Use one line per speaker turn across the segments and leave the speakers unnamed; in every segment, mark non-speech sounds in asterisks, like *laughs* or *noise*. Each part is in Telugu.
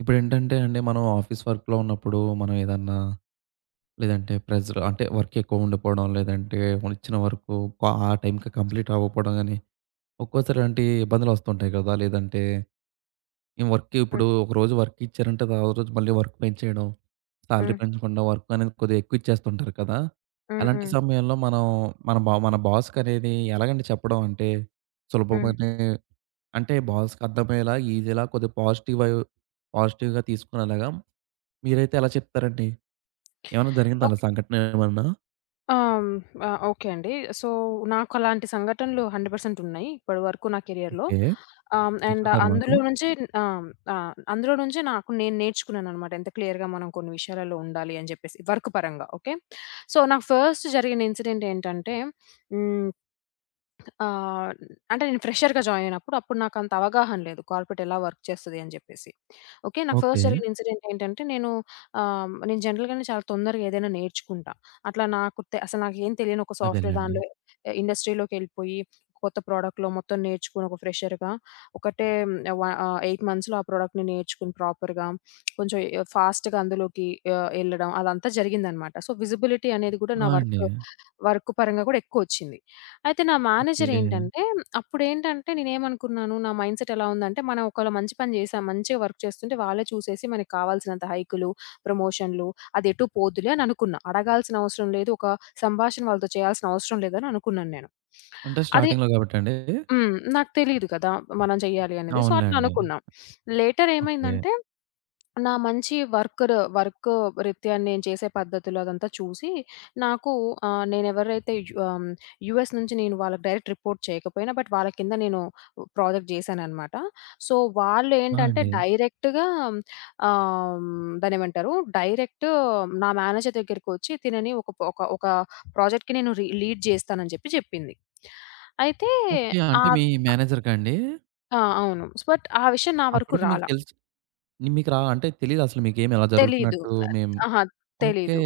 ఇప్పుడేంటంటే అండి, మనం ఆఫీస్ వర్క్‌లో ఉన్నప్పుడు మనం ఏదన్నా లేదంటే ప్రెజర్ అంటే వర్క్ ఎక్కువ ఉండిపోవడం, లేదంటే మనం ఇచ్చిన వర్క్ ఆ టైంకి కంప్లీట్ అవ్వకపోవడం గాని, ఒక్కోసారి అలాంటి ఇబ్బందులు వస్తుంటాయి కదా! లేదంటే ఈ వర్క్
హ్మ్.
ఇప్పుడు ఒకరోజు వర్క్ ఇచ్చారంటే, తర్వాత రోజు మళ్ళీ వర్క్ పెంచేయడం, సాలరీ
హ్మ్.
పెంచకుండా వర్క్ అనేది కొద్దిగా ఎక్కువ ఇచ్చేస్తుంటారు కదా!
హ్మ్.
అలాంటి
హ్మ్.
సమయంలో మనం మన బాస్‌కి అనేది ఎలాగండి చెప్పడం? అంటే
హ్మ్.
సులభమనే అంటే బాస్‌కి అర్థమయ్యేలా, ఈజీలా కొద్దిగా పాజిటివ్‌గా తీసుకునేలాగా మీరైతే ఎలా చెప్తారండి? ఏమన్నా జరిగిందా అలా
ఓకే.
సంఘటన ఏమన్నా?
ఆహ్, హ్మ్. ఆ! ఓకే అండి. సో, నాకు అలాంటి సంఘటనలు 100% ఉన్నాయి. ఇప్పటి వరకు నా కెరియర్‌లో.
ఓకే.
అండ్
పంచుకుంటారా మాతో?
అందులో నుంచి ఆహ్, ఆహ్, అందులో నుంచి నాకు నేను నేర్చుకున్నాననమాట. ఎంత క్లియర్‌గా మనం కొన్ని విషయాలలో ఉండాలి అని చెప్పేసి వర్క్ పరంగా ఓకే. సో, నాకు ఫస్ట్ జరిగిన ఇన్సిడెంట్ ఏంటంటే హ్మ్. ఆహ్, అంటే నేను ఫ్రెషర్‌గా జాయిన్ అయినప్పుడు, అప్పుడు నాకంత అవగాహన లేదు. కార్పొరేట్ ఎలా వర్క్ చేస్తది అని చెప్పేసి. ఓకే. నాకు
ఓకే.
ఫస్ట్ జరిగిన ఇన్సిడెంట్ ఏంటంటే, నేను నేను జనరల్‌గానే చాలా తొందరగా ఏదైనా నేర్చుకుంటా. అట్లా నాకు తె అసలు నాకేం తెలియని ఒక సాఫ్ట్‌వేర్
అదేలెండి.
దానిలో ఇండస్ట్రీలోకెళ్ళిపోయి, కొత్త ప్రోడక్ట్‌లో మొత్తం నేర్చుకొని ఒక ఫ్రెషర్‌గా ఒకటే 8 మంత్స్‌లో ఆ ప్రోడక్ట్‌ని నేర్చుకుని ప్రాపర్‌గా కొంచెం ఫాస్ట్‌గా అందులోకి ఎళ్ళడం అదంతా జరిగిందనమాట. సో, విజిబిలిటీ అనేది కూడా
ఆ! అండి.
వర్క్ పరంగా కూడా ఎక్కువొచ్చింది. అయితే నా
ఓకే.
మేనేజర్ ఏంటంటే, అప్పుడేంటంటే నేనేమనుకున్నాను, నా మైండ్‌సెట్ ఎలా ఉందంటే, మనం ఒకవేళ మంచి పని చేసాం, మంచిగా వర్క్ చేస్తుంటే వాళ్ళే చూసేసి మనకు కావాల్సినంత హైకులు, ప్రమోషన్‌లు అదెటు పోదులే అని అనుకున్నా. అడగాల్సిన అవసరం లేదు. ఒక సంభాషణ వాళ్ళతో చేయాల్సిన అవసరం లేదని అనుకున్నాను నేను.
అంటే
అది
స్టార్టింగ్‌లో గాబట్టా అండి?
హ్మ్. నాకు తెలీదు కదా! మనం చేయాలి అనేది. సో,
అవునులే
అట్లా
అండి.
అనుకున్నాం. Later
okay.
ఏమైందంటే నా మంచి వర్కర్ వర్క్ రీత్యా నేను చేసే పద్ధతులు అదంతా చూసి, నాకు ఆహ్, నేనెవరైతే యు ఆహ్, యూఎస్ నుంచి నేను వాళ్ళకి డైరెక్ట్ రిపోర్ట్ చేయకపోయినా, బట్ వాళ్ళ కింద నేను ప్రాజెక్ట్ చేశాననమాట. సో,
ఆ!
వాళ్ళేంటంటే
అండి.
డైరెక్ట్‌గా ఆహ్, దాన్నేమంటారు? డైరెక్ట్ నా మేనేజర్ దగ్గరికొచ్చి తినని ఒక ఒక ఒక ప్రాజెక్ట్‌కి నేను రీ లీడ్ చేస్తానని చెప్పింది. అయితే
ఓకే. అంటే మీ
ఆహ్,
మేనేజర్‌కా అండి?
ఆ! అవును. బట్ ఆ విషయం నా వరకు
అప్పటికి మీకు
రాలా.
తెలిసి మీకు రా అంటే తెలీదసలు మీకేమి ఎలా
తెలీదు.
జరుగుతున్నట్టు మేం
అహా!
ఓకే.
తెలీదు.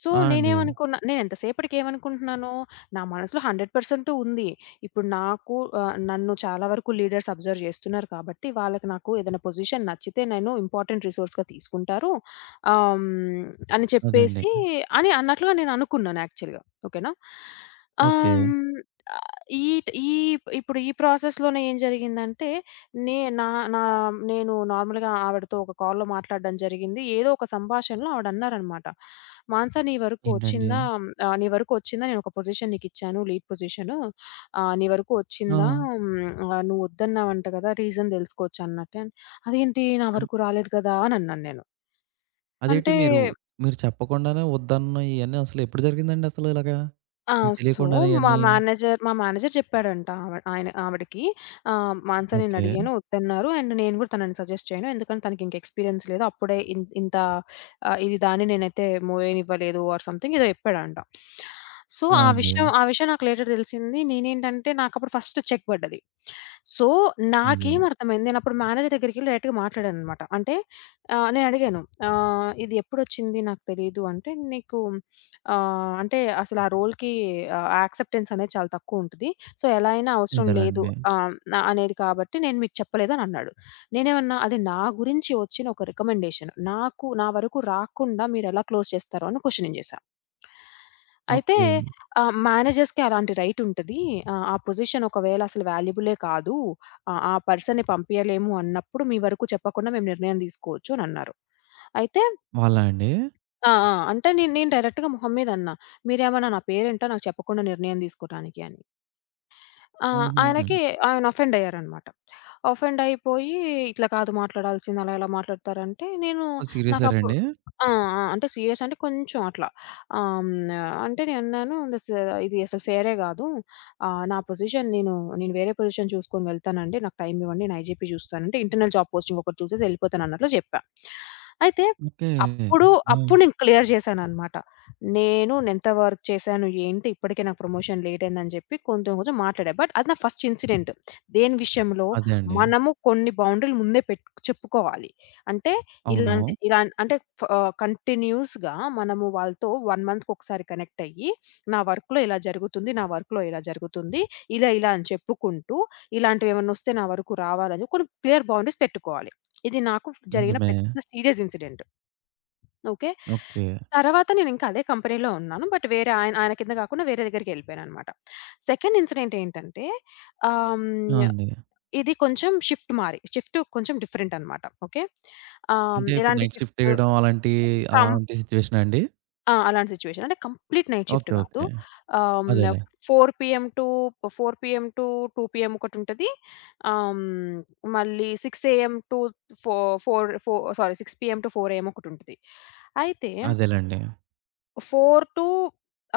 సో,
ఆ! అండి.
నేనెంత సేపటికి ఏమనుకుంటున్నాను, నా మనసులో 100% ఉంది. ఇప్పుడు నాకు నన్ను చాలా వరకు లీడర్స్ అబ్జర్వ్ చేస్తున్నారు కాబట్టి, వాళ్ళకి నాకు ఏదైనా పొజిషన్ నచ్చితే నేను ఇంపార్టెంట్ రిసోర్స్‌గా తీసుకుంటారు. ఆహ్, హ్మ్, అని
అదే అండి.
చెప్పేసి అని అన్నట్లుగా నేననుకున్నాను యాక్చువల్‌గా. ఓకేనా?
ఓకే.
ఆహ్, హ్మ్, ఆహ్, ఈ ట్ ఈ ఇప్పుడు ఈ ప్రాసెస్‌లోనే ఏం జరిగిందంటే నే నా నా నేను నార్మల్‌గా ఆవిడతో ఒక కాల్‌లో మాట్లాడడం జరిగింది. ఏదో ఒక సంభాషణలో ఆవిడన్నారనమాట. "మానస నీ వరకు
ఏంటండి?
వచ్చిందా? నీ వరకు వచ్చిందా? నేనొక పొజిషన్ నీకిచ్చాను లీడ్ పొజిషను. నీ వరకు
ఆ!
వచ్చిందా? నువ్వు వద్దన్నావంట కదా! రీజన్ తెలుసుకోవచ్చా" అన్నట్టే అదేంటి నా
అన్
వరకు రాలేదు కదా! అని అన్నాను నేను.
అదేంటి
అంటే
మీరు మీరు చెప్పకుండానే వద్దన్న ఇయన్నీ అసలు ఎప్పుడు జరిగిందండి అసలు ఇలాగా?
ఆ!
మీకు
సో,
తెలియకుండానే ఇయన్నీ
మా మేనేజర్ చెప్పాడంట ఆవ ఆయన ఆవిడకి "మానస
ఓకే.
నేనడిగాను వద్దన్నారు. అండ్ నేను కూడా తనని సజెస్ట్ చేయను. ఎందుకంటే తనకి ఇంక ఎక్స్‌పీరియన్స్ లేదు. అప్పుడే ఇన్ ఇంత ఆహ్, ఇది దాన్ని నేనైతే మోయనివ్వలేదు" ఆర్ సంథింగ్ ఏదో చెప్పాడంట. సో,
ఆ! అండి.
ఆ విషయం నాకు లేటర్ తెలిసింది. నేనేంటంటే నాకప్పుడు ఫస్ట్ చెక్ పడ్డది. సో,
అయ్యో!
నాకేం అర్థమైంది నేనప్పుడు మేనేజర్ దగ్గరికెళ్ళి డైరెక్ట్‌గా మాట్లాడాననమాట. అంటే నేనడిగాను "ఇది ఎప్పుడొచ్చింది నాకు తెలీదు" అంటే "నీకు" అంటే అసలు ఆ రోల్‌కి యాక్సెప్టెన్స్ అనేది చాలా తక్కువుంటది. సో, ఎలా అయినా అవసరం లేదు
అదేలెండి.
నా అనేది కాబట్టి నేను మీకు చెప్పలేదు అని అన్నాడు. నేనేమన్నా అది నా గురించి వచ్చిన ఒక రికమెండేషన్. నాకు నా వరకు రాకుండా మీరెలా క్లోజ్ చేస్తారు అని క్వెషనింగ్ చేశా. అయితే
ఓకే.
మేనేజర్స్‌కి అలాంటి రైట్ ఉంటది. ఆ పొజిషన్ ఒకవేళ అసలు వాల్యుబులే కాదు. ఆ పర్సన్‌ని పంపియలేము అన్నప్పుడు మీ వరకు చెప్పకుండా మేము నిర్ణయం తీసుకోవచ్చు అని అన్నారు. అయితే
వాళ్ళా అండి?
ఆ! ఆ! అంటే నేను నేను డైరెక్ట్‌గా మొహం మీద అన్నా. మీరేమన్నా నా పేరేంటో నాకు చెప్పకుండా నిర్ణయం తీసుకోటానికి అని. ఆ!
హుహు.
ఆయనకి ఆయన అఫెండ్ అయ్యారనమాట. అఫెండ్ అయిపోయి ఇట్లా కాదు మాట్లాడాల్సింది అలా ఎలా మాట్లాడతారంటే నేను
ఓహ్!
నాకప్పుడు
సీరియసారండి?
ఆ! ఆ! అంటే సీరియస్ అంటే కొంచెం అట్లా. ఆహ్, హ్మ్. అంటే నేనన్నాను దిస్ ఇది అసలు ఫెయిరే గాదు. నా పొజిషన్ నేను నేను వేరే పొజిషన్ చూసుకొని వెళ్తానండి. నాకు టైమ్ ఇవ్వండి. నేను ఐజీపీ చూస్తానంటే ఇంటర్నల్ జాబ్ పోస్టింగ్ ఒకటి చూసేసి ఎళ్ళిపోతానన్నట్లు జెప్పా. అయితే
ఓకే.
అప్పుడు
ఆ!
అప్పుడు నేను క్లియర్ జేశాననమాట. నేనెంత వర్క్ చేశాను, ఏంటి ఇప్పటికే నాకు ప్రమోషన్ లేటయిందని జెప్పి కొంచెం కొంచెం మాట్లాడా. బట్ అది నా ఫస్ట్ ఇన్సిడెంట్. దేని విషయంలో
అదే అండి.
మనము కొన్ని బౌండరీలు ముందే పెట్టు చెప్పుకోవాలి. అంటే
అవును.
ఇలాంటి ఇలా అంటే ఫ ఆహ్, కంటిన్యూయస్‌గా మనము వాళ్ళతో 1 మంత్‌కొకసారి కనెక్ట్ అయ్యి, నా వర్క్‌లో ఇలా జరుగుతుంది, నా వర్క్‌లో ఇలా జరుగుతుంది. ఇలా ఇలా అని చెప్పుకుంటూ, ఇలాంటివేమన్నొస్తే నా వరకు రావాలని చెప్పి కొన్ని క్లియర్ బౌండరీస్ పెట్టుకోవాలి. ఇది నాకు జరిగిన
నిజమే.
పెద్ద సీరియస్ ఇన్సిడెంట్. ఓకే.
ఓకే.
తర్వాత నేనింక అదే కంపెనీలో ఉన్నాను. బట్ వేరే ఆయన ఆయన కింద గాకుండా వేరే దగ్గరికెళ్ళిపోయాననమాట. సెకండ్ ఇన్సిడెంట్ ఏంటంటే ఆహ్,
ఆ!
హ్మ్.
అండి.
ఇది కొంచెం షిఫ్ట్ మారి. షిఫ్ట్ కొంచెం డిఫరెంట్ అనమాట. ఓకే.
అంటే ఇప్పుడు
ఎలాంటి
నైట్ షిఫ్ట్
షిఫ్ట్
ఎయడం అలాంటి,
కం
అలాంటి సిట్యుయేషనా అండి?
ఆ! అలాంటి సిట్యుయేషన్. అంటే కంప్లీట్ నైట్ షిఫ్ట్
ఓకే.
గాదు.
ఓకే.
ఆహ్, హ్మ్.
అదేలే.
4 PM to 4 PM to 2 PM ఒకటుంటది. ఆహ్, హ్మ్. మళ్ళీ 6 AM to fo four fo sorry 6 PM to 4 AM ఒకటుంటది. అయితే
అదేలెండి.
4 టూ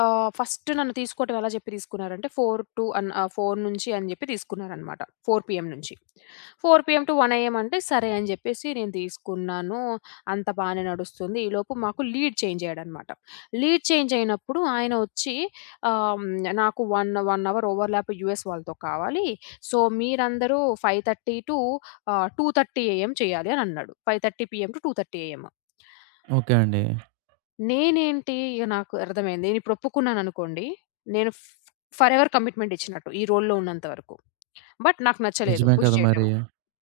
ఆహ్, ఫస్ట్ నన్ను తీసుకోవటం ఎలా జెప్పి తీసుకున్నారంటే 4 టూ అన్ ఆహ్, 4 నుంచి అని జెప్పి తీసుకున్నారనమాట. 4 పీఎం నుంచి. 4 పీఎం టు 1 ఏఎం అంటే సరే అని జెప్పేసి నేను తీసుకున్నాను. అంత బానే నడుస్తుంది. ఈలోపు మాకు లీడ్ చేంజ్ అయ్యాడనమాట. లీడ్ చేంజ్ అయినప్పుడు ఆయన వచ్చి ఆహ్, నాకు 1 అవర్ ఓవర్‌లాప్ యూఎస్ వాళ్ళతో కావాలి. సో, మీరందరూ 5:30 టూ ఆహ్, 2:30 ఏఎం చేయాలి అని అన్నాడు. 5:30 పీఎం టు 2:30 ఏఎం.
ఓకే అండి.
నేనేంటి, ఇగ నాకు అర్థమైంది. నేనిప్పుడు ఒప్పుకున్నాననుకోండి, నేను ఫ్ ఫరెవర్ కమిట్మెంట్ ఇచ్చినట్టు ఈ రోల్‌లో ఉన్నంత వరకు. బట్ నాకు నచ్చలేదు
నిజమే
పుష్
కదా మరి.
జేయటము.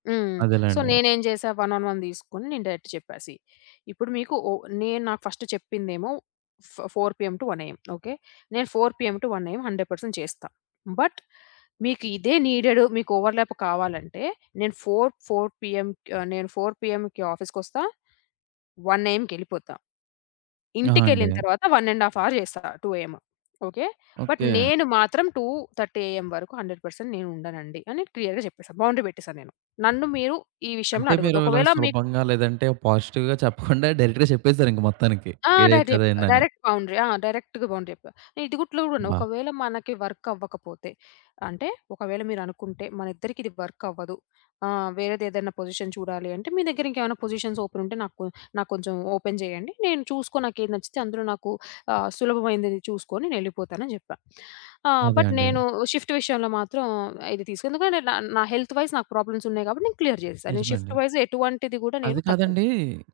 హ్మ్. సో,
అదేలెండి.
నేనేం జేశా వన్ ఆన్ వన్ తీసుకొని నేను డైరెక్ట్ చెప్పేసి, ఇప్పుడు మీకు ఓ నేను నాకు ఫస్ట్ చెప్పిందేమో 4 పీఎం టు 1 ఏఎం. ఓకే. నేను 4 పీఎం టు 1 ఏఎం 100% చేస్తా. బట్ మీకు ఇదే నీడెడ్ మీకు ఓవర్‌లాప్ కావాలంటే నేను 4, 4 పీఎం ఆహ్, నేను 4 పీఎంకి ఆఫీస్‌కొస్తా. 1 ఏఎంకెళ్ళిపోతా.
ఆ! అండి.
ఇంటికెళ్ళిన తర్వాత 1 ½ అవర్ చేస్తా 2 ఏఎం. ఓకే. But
okay.
నేను మాత్రం 2:30 ఏఎం వరకు 100% నేను ఉండనండి అని క్లియర్‌గా చెప్పేసా. బౌండరీ పెట్టేసా నేను. నన్ను మీరు ఈ విషయంలో
అంటే మీరు
అడగొద్దు.
ఇలా
ఒకవేళ మీకు
సులభంగా లేదంటే పాజిటివ్‌గా చెప్పకుండా డైరెక్ట్‌గా చెప్పేసారు ఇంక మొత్తానికి.
ఆ!
ఏదైతే
డైరెక్ట్ జెప్పా.
అదయిందని.
Direct boundary. ఆ! డైరెక్ట్‌గా బౌండరీ జెప్పా. ఇది గూట్లో గూడాను
అబ్బా!
ఒకవేళ మనకి వర్క్ అవ్వకపోతే, అంటే ఒకవేళ మీరనుకుంటే మన ఇద్దరికి ఇది వర్క్ అవ్వదు. వేరేదేదైనా పొజిషన్ చూడాలి అంటే, మీ దగ్గర ఇంకేమైనా పొజిషన్స్ ఓపెన్ ఉంటే నాకు కొంచెం ఓపెన్ జేయండి. నేను చూసుకొని నాకేది నచ్చితే అందులో నాకు సులభమైనది చూసుకొని నేనెళ్ళిపోతానని జెప్పా.
అదే
బట్
అండి.
నేను షిఫ్ట్ విషయంలో మాత్రం ఇది తీసుకు ఎందుకంటే నా హెల్త్ వైస్ నాకు ప్రాబ్లమ్స్ ఉన్నాయి గాబట్టి నేను క్లియర్ జేసేసా. నేను
నిజమే అండి.
షిఫ్ట్ వైస్ ఎటువంటిది గూడా
అది
నేను తగ్గను.
కాదండి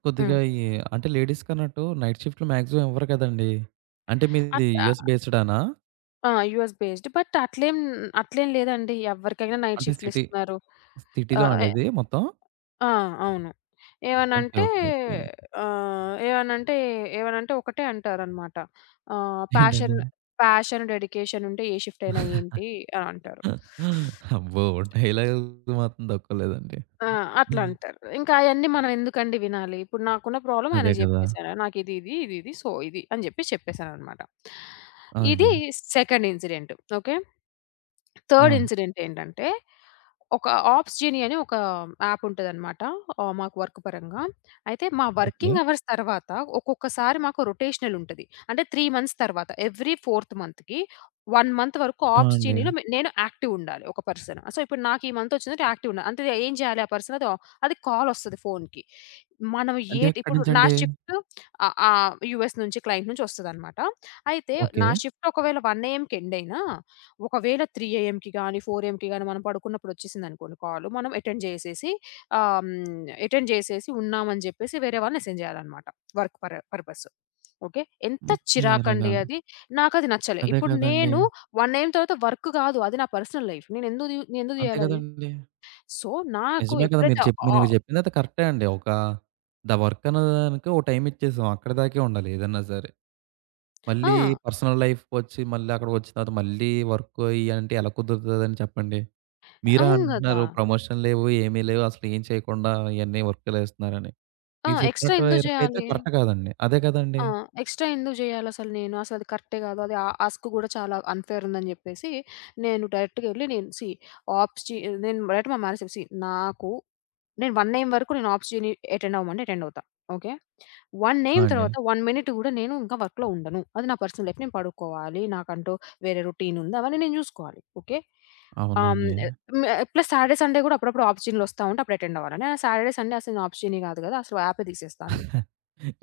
కొద్దిగా
హ్మ్.
ఈ అంటే లేడీస్ కన్నట్టు నైట్ షిఫ్ట్‌లు మాక్సిమం ఇవ్వరు కదండీ! అంటే మీది
అట్లా
యూఎస్ బేస్డానా?
ఆ! US based. బట్ అట్లేం అట్లేం లేదండి. ఎవ్వరికైనా నైట్
అంటే సిటీ
షిఫ్ట్‌లిస్తున్నారు.
సిటీలో
ఆహ్,
అండి
ఎ
ఇది మొత్తం?
ఆ! అవును.
ఓకే.
ఏమనంటే
ఓకే. ఓకే.
ఆహ్, ఏమనంటే ఏమనంటే ఒకటే అంటారనమాట. ఆహ్,
ఏంటండి?
"ప్యాషన్, ప్యాషన్, డెడికేషన్ ఉంటే ఏ షిఫ్ట్ అయినా ఏంటి" అని అంటారు.
అబ్బో! డైలాగులు మాత్రం తక్కువలేదండి.
ఆ! అట్లా అంటారు. ఇంకా అయన్నీ మనం ఎందుకండి వినాలి. ఇప్పుడు నాకున్న ప్రాబ్లమ్
అదే
ఆయనకి
కదా!
జెప్పేసాను. నాకిది, ఇది, ఇది, ఇది. ఇది. సో, ఇది అని జెప్పేసి చెప్పేసాననమాట.
ఆ! అండి.
ఇది సెకండ్ ఇన్సిడెంట్. ఓకే.
ఆ!
థర్డ్ ఇన్సిడెంట్ ఏంటంటే, ఒక ఆప్స్ జీని అని ఒక యాప్ ఉంటదనమాట. మాకు వర్క్ పరంగా. అయితే మా
ఓకే.
వర్కింగ్ అవర్స్ తర్వాత ఒక్కొక్కసారి మాకు రొటేషనల్ ఉంటది. అంటే 3 మంత్స్ తర్వాత ఎవ్రీ ఫోర్త్ మంత్‌కి 1 మంత్ వరకు
ఆ!
ఆప్స్
అండి.
జీనిలో నేను యాక్టివ్ ఉండాలి ఒక పర్సన్. సో, ఇప్పుడు నాకు ఈ మంత్ వచ్చిందంటే యాక్టివ్ ఉండాలి. అంటే ఏం చేయాలి ఆ పర్సన్ అది అది కాల్ వస్తది ఫోన్‌కి. మనం
అంటే
ఏటి
ఎక్కడి
ఇప్పుడు నా
నుంచండి?
షిఫ్ట్ ఆహ్, ఆహ్, యూఎస్ నుంచి క్లయింట్ నుంచి వస్తదనమాట. అయితే
ఓకే.
నా షిఫ్ట్ ఒకవేళ 1 ఏఎంకి ఎండ్ అయినా ఒకవేళ 3 ఏఎంకి గాని, 4 ఏఎంకి గాని మనం పడుకున్నప్పుడు వచ్చేసిందనుకోండి కాల్. మనం అటెండ్ చేసేసి ఆహ్, హ్మ్, అటెండ్ చేసేసి ఉన్నామని చెప్పేసి వేరే వాళ్ళు మెసేజ్ చేయాలనమాట. Work purpose. ఓకే. ఎంత
ఓకే. ఇలాగా.
చిరాకండి అది. నాకది నచ్చలే.
అదే
ఇప్పుడు
కదండీ!
నేను 1 ఏఎం తర్వాత వర్క్ కాదు. అది నా పర్సనల్ లైఫ్. నేనెందుకు
అంతే
చేయాలది?
కదండీ!
సో, నాకు
నిజమే కదా! మీరు
ఎప్పుడైతే
చెప్పి
ఆ!
మీరు చెప్పిందైతే కరెక్టే అండి. ఒక ద వర్క్ అనే దానికి ఒక టైమ్ ఇచ్చేసాం. అక్కడి దాకే ఉండాలి ఏదన్నా సరే. మళ్ళీ
ఆ!
పర్సనల్ లైఫ్‌కొచ్చి మళ్ళీ అక్కడికొచ్చిన తర్వాత మళ్ళీ వర్క్ ఇయ్యంటే ఎలా కుదురుతదండి చెప్పండి? మీరే
అవును గదా!
అంటున్నారు ప్రమోషన్ లేవు, ఏమీ లేవు. అసలు ఏం చేయకుండా ఇయన్నీ వర్కులేస్తున్నారని.
ఆ!
మీరు
ఎక్స్‌ట్రా
చెప్పినట్టు
ఎందుకు
ఇరకైతే
చేయాలి?
కరెక్ట్ కాదండి. అదే కదండీ!
ఆ! ఎక్స్‌ట్రా ఎందుకు జేయాలసలు నేను? అసలది కరెక్టే గాదు. అది ఆ ఆస్క్ గూడా చాలా అన్‌ఫెయిర్ ఉందని జెప్పేసి, నేను డైరెక్ట్‌గెళ్ళి నేను సీ ఆప్స్ జీ నేను డైరెక్ట్ మా మేనేజర్‌కి సీ నాకు నేను 1 నేమ్ వరకు నేను ఆప్స్ జీని అటెండ్ అవ్వమంటే అటెండ్ అవుతా. ఓకే. 1
ఆ!
నేమ్
అండి.
తర్వాత 1 మినిట్ గూడా నేను ఇంకా వర్క్‌లో ఉండను. అది నా పర్సనల్ లైఫ్. నేను పడుకోవాలి. నాకంటూ వేరే రొటీన్ ఉంది. అవన్నీ నేను జూసుకోవాలి. ఓకే.
అవునండి.
మే ప్లస్ సాటర్‌డే, సండే గూడా అప్పుడప్పుడు ఆప్స్ జీన్‌లొస్తా ఉంటే అప్పుడు అటెండ్ అవ్వాలి. నేను సాటర్‌డే, సండే అసలు నేను ఆప్స్ జీని గాదు గదా! అసలు యాపే తీసేస్తా అని జెప్పా.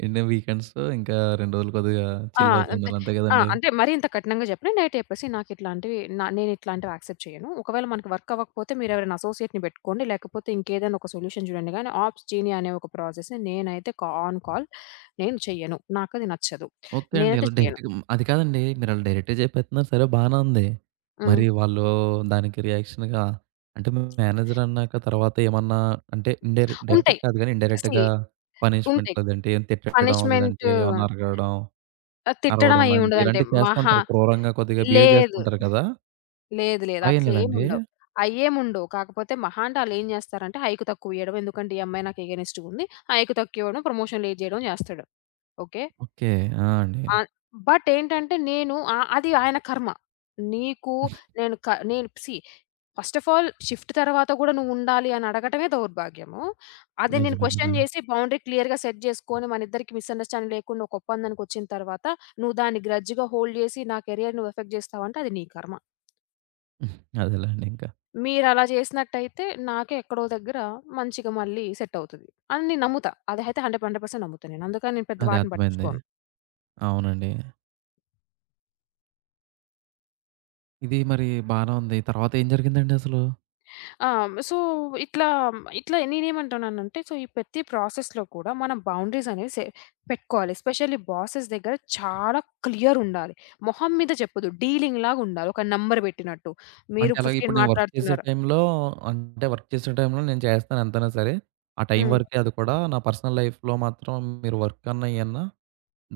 ఏండి వీకెండ్స్ ఇంకా 2 రోజులు కొద్దిగా
ఆ!
చిల్ అవుతూ
అంతే.
ఉండాలి. అంతే
ఆ!
కదండీ!
అంటే మరీ ఇంత కఠినంగా చెప్పను. నైట్ చెప్పేసి నాకిట్లాంటివి నా నేనిట్లాంటివి యాక్సెప్ట్ చేయను. ఒకవేళ మనకి వర్క్ అవ్వకపోతే మీరెవరైనా అసోసియేట్‌ని పెట్టుకోండి. లేకపోతే ఇంకేదైనా ఒక సొల్యూషన్ చూడండి గానీ, ఆప్స్ జీని అనే ఒక ప్రాసెస్‌ని నేనైతే ఆన్ కాల్ నేను చెయ్యను. నాకది నచ్చదు.
ఓకే అండి.
నేనైతే
ఇలా
చెయ్యను.
డైరెక్ట్‌గా హ్మ్. అది కాదండి. మీరలా డైరెక్ట్‌గా చెప్పేస్తున్నారు సరే బానే ఉంది.
హ్మ్.
మరి వాళ్ళు దానికి రియాక్షన్‌గా అంటే మేనేజర్ అన్నాక తర్వాత ఏమన్నా అంటే డైరెక్ట్
ఉంటాయి.
కాదు గానీ
సీ
ఇండైరెక్ట్‌గా పనిష్మెంట్
ఉంటాయి.
లేదంటే ఏం తిట్టడం,
పనిష్మెంట్
లేదంటే ఏమన్నా అరగడం,
తిట్టడం
అరవడం లాంటి
అయ్యేముండదంటే
ఇలాంటివి
మహా
చేస్తుంటారు. క్రూరంగా కొద్దిగా బిహేవ్
లేదు.
చేస్తుంటారు కదా!
లేదు.
అలా ఏం లేదండి?
అట్లేముండవు. అయ్యేముండవు. కాకపోతే మహా అంటే ఆళ్ళేం జేస్తారంటే హైకు తక్కువియ్యడం. ఎందుకంటే ఈ అమ్మాయి నాకు ఎగైనెస్ట్‌గుంది. హైకు తక్కువివ్వడం, ప్రమోషన్ లేట్ జేయడం జేస్తాడు. ఓకే.
ఓకే. ఆ! అండి.
ఆహ్, బట్ ఏంటంటే నేను అది ఆయన కర్మ. నీకు నేను క నేను see first of all shift తర్వాత గూడా నువ్వుండాలి అని అడగటమే దౌర్భాగ్యము. అది నేను
నిజమే కదా!
క్వెషన్ జేసి బౌండరీ క్లియర్‌గా సెట్ జేసుకొని మనిద్దరికీ మిస్‌అండర్‌స్టాండింగ్ లేకుండా ఒక ఒప్పందానికొచ్చిన తర్వాత, నువ్వు దాన్ని గ్రడ్జ్‌గా హోల్డ్ జేసి నా కెరియర్‌ని నువ్వు ఎఫెక్ట్ జేస్తావంటే అది నీ కర్మ.
అదేలెండి ఇంకా.
మీరలా చేసినట్టయితే నాకే ఎక్కడో దగ్గర మంచిగా మళ్ళీ సెట్ అవుతది. అని నేను నమ్ముతా. అదైతే 100% నమ్ముతా నేను. అందుకని నేను పెద్ద
అదే
వాటిని
అర్థమైంది.
పట్టించుకోను.
అవునండి. ఇది మరి బానే ఉంది. తర్వాత ఏం జరిగిందండి అసలు?
ఆ! సో, ఇట్లా, ఇట్లా నేనేమంటున్నానంటే సో, ఈ ప్రతి ప్రాసెస్‌లో కూడా మనం బౌండరీస్ అనేవి పెట్టుకోవాలి. ఎస్పెషల్లీ బాసెస్ దగ్గర చాలా క్లియర్ ఉండాలి. మొహం మీద చెప్పొద్దు. డీలింగ్ లాగా ఉండాలి. ఒక నంబర్ పెట్టినట్టు. మీరు
అంటే అలాగే ఇప్పుడు
15
నేను వర్క్ చేసే
మాట్లాడుతున్నారు.
టైంలో అంటే వర్క్ చేసే టైంలో నేను చేస్తాను ఎంతైనా సరే. ఆ టైం
హ్మ్.
వరకే అది కూడా. నా పర్సనల్ లైఫ్‌లో మాత్రం మీరు వర్క్ అన్నా, ఇయన్నా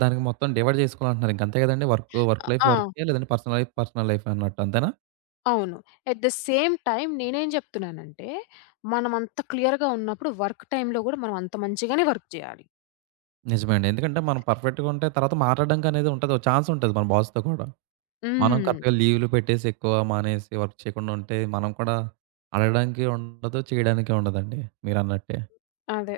దానికి మొత్తం డివైడ్ చేసుకోవాలంటున్నారు. ఇంక అంతే కదండీ! వర్క్, వర్క్ లైఫ్
ఆ!
వర్కే లేదంటే పర్సనల్ లైఫ్, పర్సనల్ లైఫే అన్నట్టు అంతేనా?
అవును. ఎట్ ద సేమ్ టైమ్ నేనేం జెప్తున్నానంటే, మనమంత క్లియర్‌గా ఉన్నప్పుడు వర్క్ టైమ్‌లో గూడా మనం అంత మంచిగానే వర్క్ జేయాలి.
నిజమే అండి. ఎందుకంటే మనం పర్ఫెక్ట్‌గా ఉంటే తర్వాత మాట్లాడడానికి అనేది ఉంటది. ఒక ఛాన్స్ ఉంటది మన బాస్‌తో కూడా. మనం
హ్మ్.
కరెక్ట్‌గా లీవ్‌లు పెట్టేసి ఎక్కువ మానేసి వర్క్ చేయకుండా ఉంటే మనం కూడా అడగడానికి ఉండదు, చేయడానికి ఉండదండి మీరన్నట్టే.
అదే.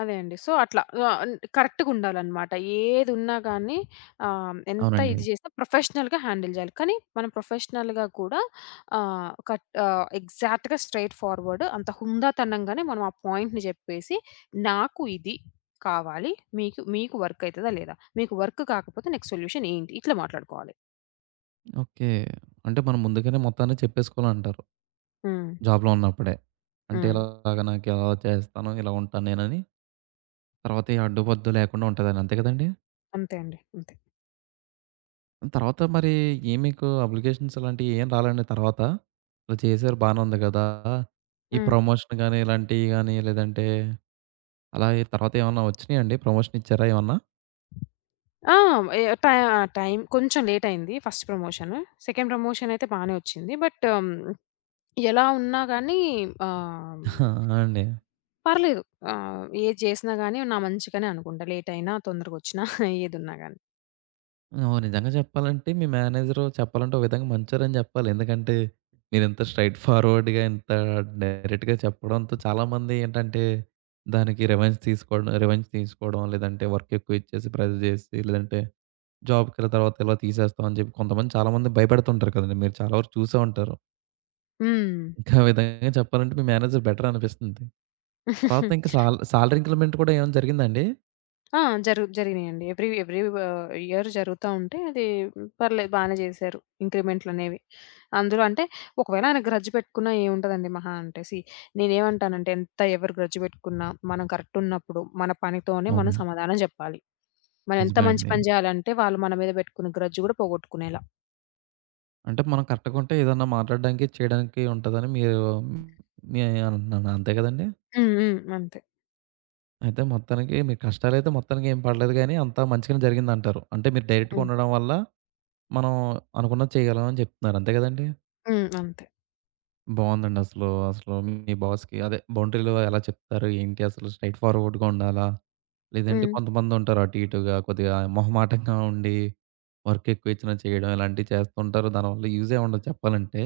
అదే అండి. సో, అట్లా ఆహ్, అన్ కరెక్ట్‌గుండాలనమాట. ఏదున్నా గానీ ఎంత
అవునండి.
ఇది జేసినా ప్రొఫెషనల్‌గా హ్యాండిల్ జేయాలి. కానీ మనం ప్రొఫెషనల్‌గా కూడా ఎగ్జాక్ట్‌గా స్ట్రెయిట్ ఫార్వర్డ్ అంత హుందాతనంగానే మనం ఆ పాయింట్‌ని జెప్పేసి, నాకు ఇది కావాలి. మీకు మీకు వర్క్ అయితదా లేదా? మీకు వర్క్ కాకపోతే నెక్స్ట్ సొల్యూషన్ ఏంటి? ఇట్లా మాట్లాడుకోవాలి.
ఓకే. అంటే మనం ముందుగానే మొత్తాన్ని చెప్పేసుకోవాలంటారు.
హ్మ్.
జాబ్‌లో ఉన్నప్పుడే. అంటే
హ్మ్.
ఇలాగ నాకిలా చేస్తాను, ఇలా ఉంటాను నేనని, తర్వాత ఏ అడ్డుపొద్దు లేకుండా ఉంటదని. అంతే కదండీ!
అంతే అండి. అంతే.
తర్వాత మరి ఏం మీకు అప్లికేషన్స్ ఇలాంటియి ఏం రాలేండి తర్వాత? ఇలా చేశారు బానే ఉంది గదా! ఈ
హ్మ్.
ప్రమోషన్ గాని, ఇలాంటియి గాని లేదంటే అలా తర్వాత ఏమన్నా వచ్చినియండి? ప్రమోషన్ ఇచ్చారా ఏమన్నా?
ఆ! ఏ టై టైం కొంచెం లేట్ అయింది ఫస్ట్ ప్రమోషన్. సెకండ్ ప్రమోషన్ అయితే బానే వచ్చింది. బట్ హ్మ్, ఎలా ఉన్నా గానీ ఆహ్,
ఆ! అండి.
పర్లేదు. ఏది చేసినా గానీ నా మంచికనే అనుకుంటా. లేట్ అయినా, తొందరగొచ్చినా ఏదున్నా *laughs* గానీ.
ఓహ్! నిజంగా చెప్పాలంటే మీ మేనేజరు చెప్పాలంటే ఒక విధంగా మంచోరని జెప్పాలి. ఎందుకంటే మీరింత స్ట్రెయిట్ ఫార్వర్డ్‌గా ఇంత డైరెక్ట్‌గా చెప్పడంతో చాలామంది ఏంటంటే దానికి రివెంజ్ తీసుకోవడం లేదంటే వర్క్ ఎక్కువ ఇచ్చేసి ప్రెజర్ జేసి లేదంటే జాబ్‌కెళ్ళిన తర్వాత ఇలా తీసేస్తాం అని జెప్పి కొంతమంది చాలామంది భయపెడుతుంటారు కదండీ! మీరు చాలా వరకు చూసే ఉంటారు.
హ్మ్.
ఇంకా ఆ విధంగా చెప్పాలంటే మీ మేనేజర్ బెటర్ అనిపిస్తుంది. తర్వాత ఇంకా సాలరీ ఇంక్రిమెంట్ కూడా ఏమైనా జరిగిందా అండి?
ఆ! జరిగినాయండి. ఎవ్రీ ఎవ్రీ ఇయర్ జరుగుతా ఉంటే అది పర్లేదు బానే జేశారు ఇంక్రిమెంట్‌లనేవి. అందులో అంటే ఒకవేళ ఆయన గ్రడ్జ్ పెట్టుకున్నా ఏముంటదండి మహా అంటే సీ నేనేమంటానంటే ఎంత ఎవరు గ్రడ్జ్ పెట్టుకున్నా మనం కరెక్ట్ ఉన్నప్పుడు మన పనితోనే మనం
అవును.
సమాధానం జెప్పాలి. మనం ఎంత
నిజమే
మంచి
అండి.
పని జేయాలంటే వాళ్ళు మన మీద పెట్టుకున్న గ్రడ్జ్ గూడా పోగొట్టుకునేలా.
అంటే మనం కరెక్ట్‌గా ఉంటే ఏదన్నా మాట్లాడడానికి, చేయడానికి ఉంటదని మీరు నే అంటున్నాను. అంతే కదండీ!
హ్మ్. హ్మ్. అంతే.
అయితే మొత్తానికి మీ కష్టాలైతే మొత్తానికి ఏం పడలేదు గానీ, అంతా మంచిగానే జరిగిందంటారు. అంటే మీరు డైరెక్ట్‌గా
హ్మ్.
ఉండడం వల్ల, మనం అనుకున్నది చేయగలం అని చెప్తున్నారు. అంతే కదండీ!
హ్మ్. అంతే.
బావుందండి అసలు. అసలు మీ బాస్‌కి అదే బౌండరీలు ఎలా చెప్తారు? ఏంటి అసలు స్ట్రెయిట్ ఫార్వర్డ్‌గా ఉండాలా? లేదంటే
హ్మ్.
కొంతమందుంటారు అటు ఇటుగా కొద్దిగా మొహమాటంగా ఉండి వర్క్ ఎక్కువ ఇచ్చినా చేయడం ఇలాంటివి చేస్తుంటారు. దానివల్ల యూజే ఉండదు చెప్పాలంటే.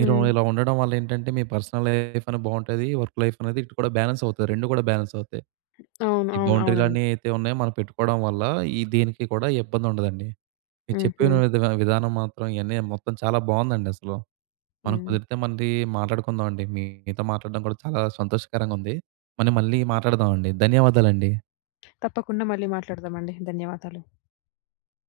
మీరు
హ్మ్.
ఇలా ఉండడం వల్ల ఏంటంటే మీ పర్సనల్ లైఫ్ అనేది బావుంటది. వర్క్ లైఫ్ అనేది ఇటు కూడా బ్యాలెన్స్ అవుతది. 2 కూడా బ్యాలెన్స్ అవుతాయి.
అవును.
ఈ
అవును. అవునండి.
బౌండరీలన్నీ అయితే ఉన్నాయో మనం పెట్టుకోవడం వల్ల ఈ దీనికి కూడా ఇబ్బందుండదండి. మీరు
హ్మ్.
చెప్పిన
హ్మ్.
విధానం మాత్రం ఇయన్నీ మొత్తం చాలా బావుందండి అసలు. మనం
హ్మ్.
కుదిరితే మళ్ళీ మాట్లాడుకుందాం అండి. మీతో మాట్లాడడం కూడా చాలా సంతోషకరంగా ఉంది. మనం మళ్ళీ మాట్లాడదాం అండి. ధన్యవాదాలండి.
తప్పకుండా మళ్ళీ మాట్లాడదామండి. ధన్యవాదాలు.